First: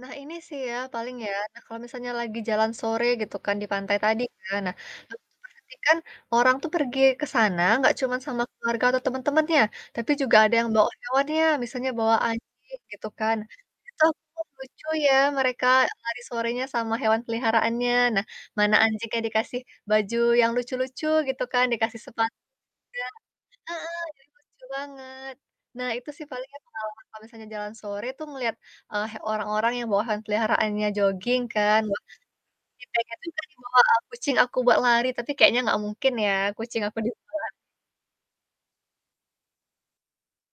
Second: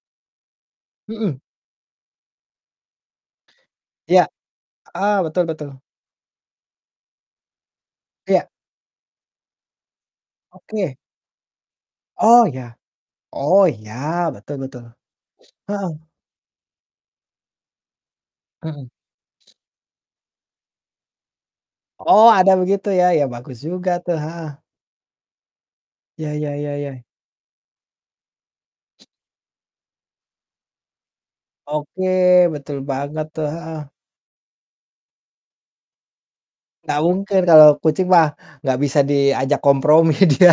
Nah, ini sih ya, paling ya, Heeh. nah, kalau misalnya lagi jalan sore gitu kan, dipantai Iya. tadi kan, nah, Heeh, aku tuh betul betul. perhatikan orang tuh pergi ke sana nggak cuman sama Iya. keluarga atau temen-temennya. Tapi juga ada yang bawa Oke. hewannya, misalnya bawa Oh, iya. anjing, gitu kan, Oh, nah, iya, itu aku betul betul. lucu ya, mereka Heeh. lari sorenya sama hewan peliharaannya. Nah, mana Heeh. anjingnya dikasih baju yang lucu-lucu gitu kan, dikasih Oh, sepatu ada begitu ya. Ya, bagus juga juga heeh, tuh, jadi heeh. lucu banget. Nah, itu sih Iya paling iya ya iya iya. pengalaman kalau misalnya jalan sore tuh ngeliat, eee, he orang-orang yang bawa hewan peliharaannya jogging kan, wah, Oke, betul ih, pengen banget juga tuh, nih bawa, heeh. eee, kucing aku bawa lari, tapi kayaknya nggak mungkin ya, kucing aku Nggak mungkin, dibawa. kalau kucing mah, nggak bisa diajak kompromi dia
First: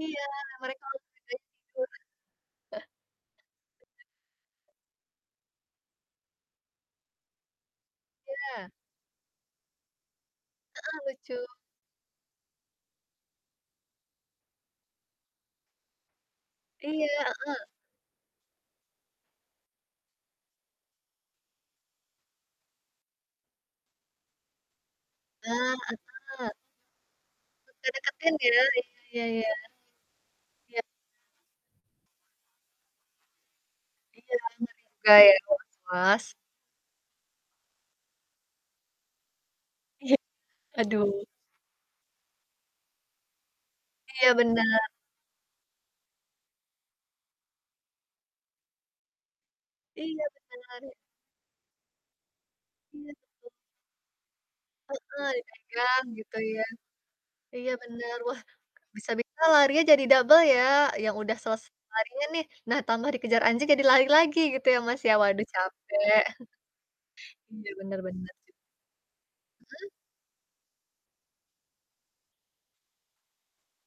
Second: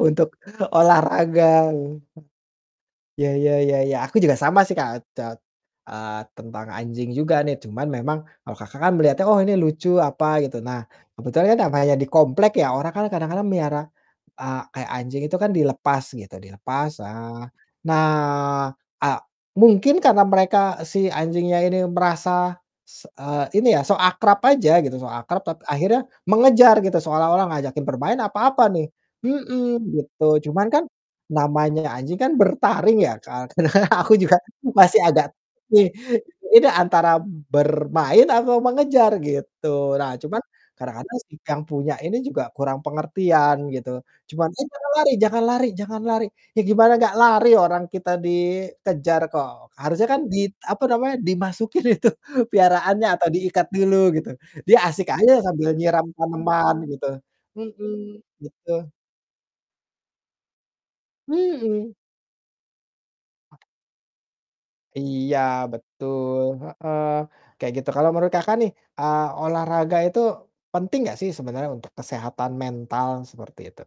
Iya, mereka juga olahraga. ikut. Ya ya ya ya, aku juga sama sih, Kak, tet eee, tentang anjing juga nih, cuman memang kalau Iya. Kakak kan melihatnya, "Oh, ini lucu." Apa, gitu. Nah, Heeh, lucu. kebetulan kan namanya di komplek ya, orang kan kadang-kadang melihara, eee, kayak anjing itu kan dilepas gitu, dilepas, Iya, eee, heeh. nah, a mungkin karena mereka, si anjingnya ini merasa se eee, ini ya, sok akrab aja gitu, sok akrab, tap Nah, akhirnya heeh. mengejar gitu, seolah-olah E ngajakin bermain ngedeketin, ya? Iya apa-apa nih, iya iya iya. mhm, gitu. Cuman, Iya. kan namanya anjing kan bertaring ya, Kak, kadang-kadang aku Iya, ngeri juga masih juga, agak ya, ini was-was. ini antara bermain atau mengejar, gitu. Nah, Iya, cuman kadang-kadang aduh. si yang punya ini juga kurang pengertian gitu, Iya, cuman, "Eh, bener. jangan lari jangan lari jangan lari." Ya, gimana nggak lari, orang kita dikejar kok, harusnya kan Iya, di apa bener. namanya, dimasukin itu piaraannya Iya atau tuh. diikat dulu, gitu. Dia asik Heeh, aja sambil nyiram dipegang, gitu ya? taneman, gitu. Iya, benar. Mhm, Wah, gitu. bisa-bisa larinya jadi double ya, yang udah selesai Mhm. larinya nih. Nah, tambah dikejar anjing jadi lari lagi gitu ya, Mas, ya? Iya, Waduh, capek. betul, heeh, Iya, kayak gitu. bener Kalau menurut bener sih. Kakak nih, eee, Mhm? olahraga itu penting nggak sih sebenarnya untuk kesehatan mental seperti itu?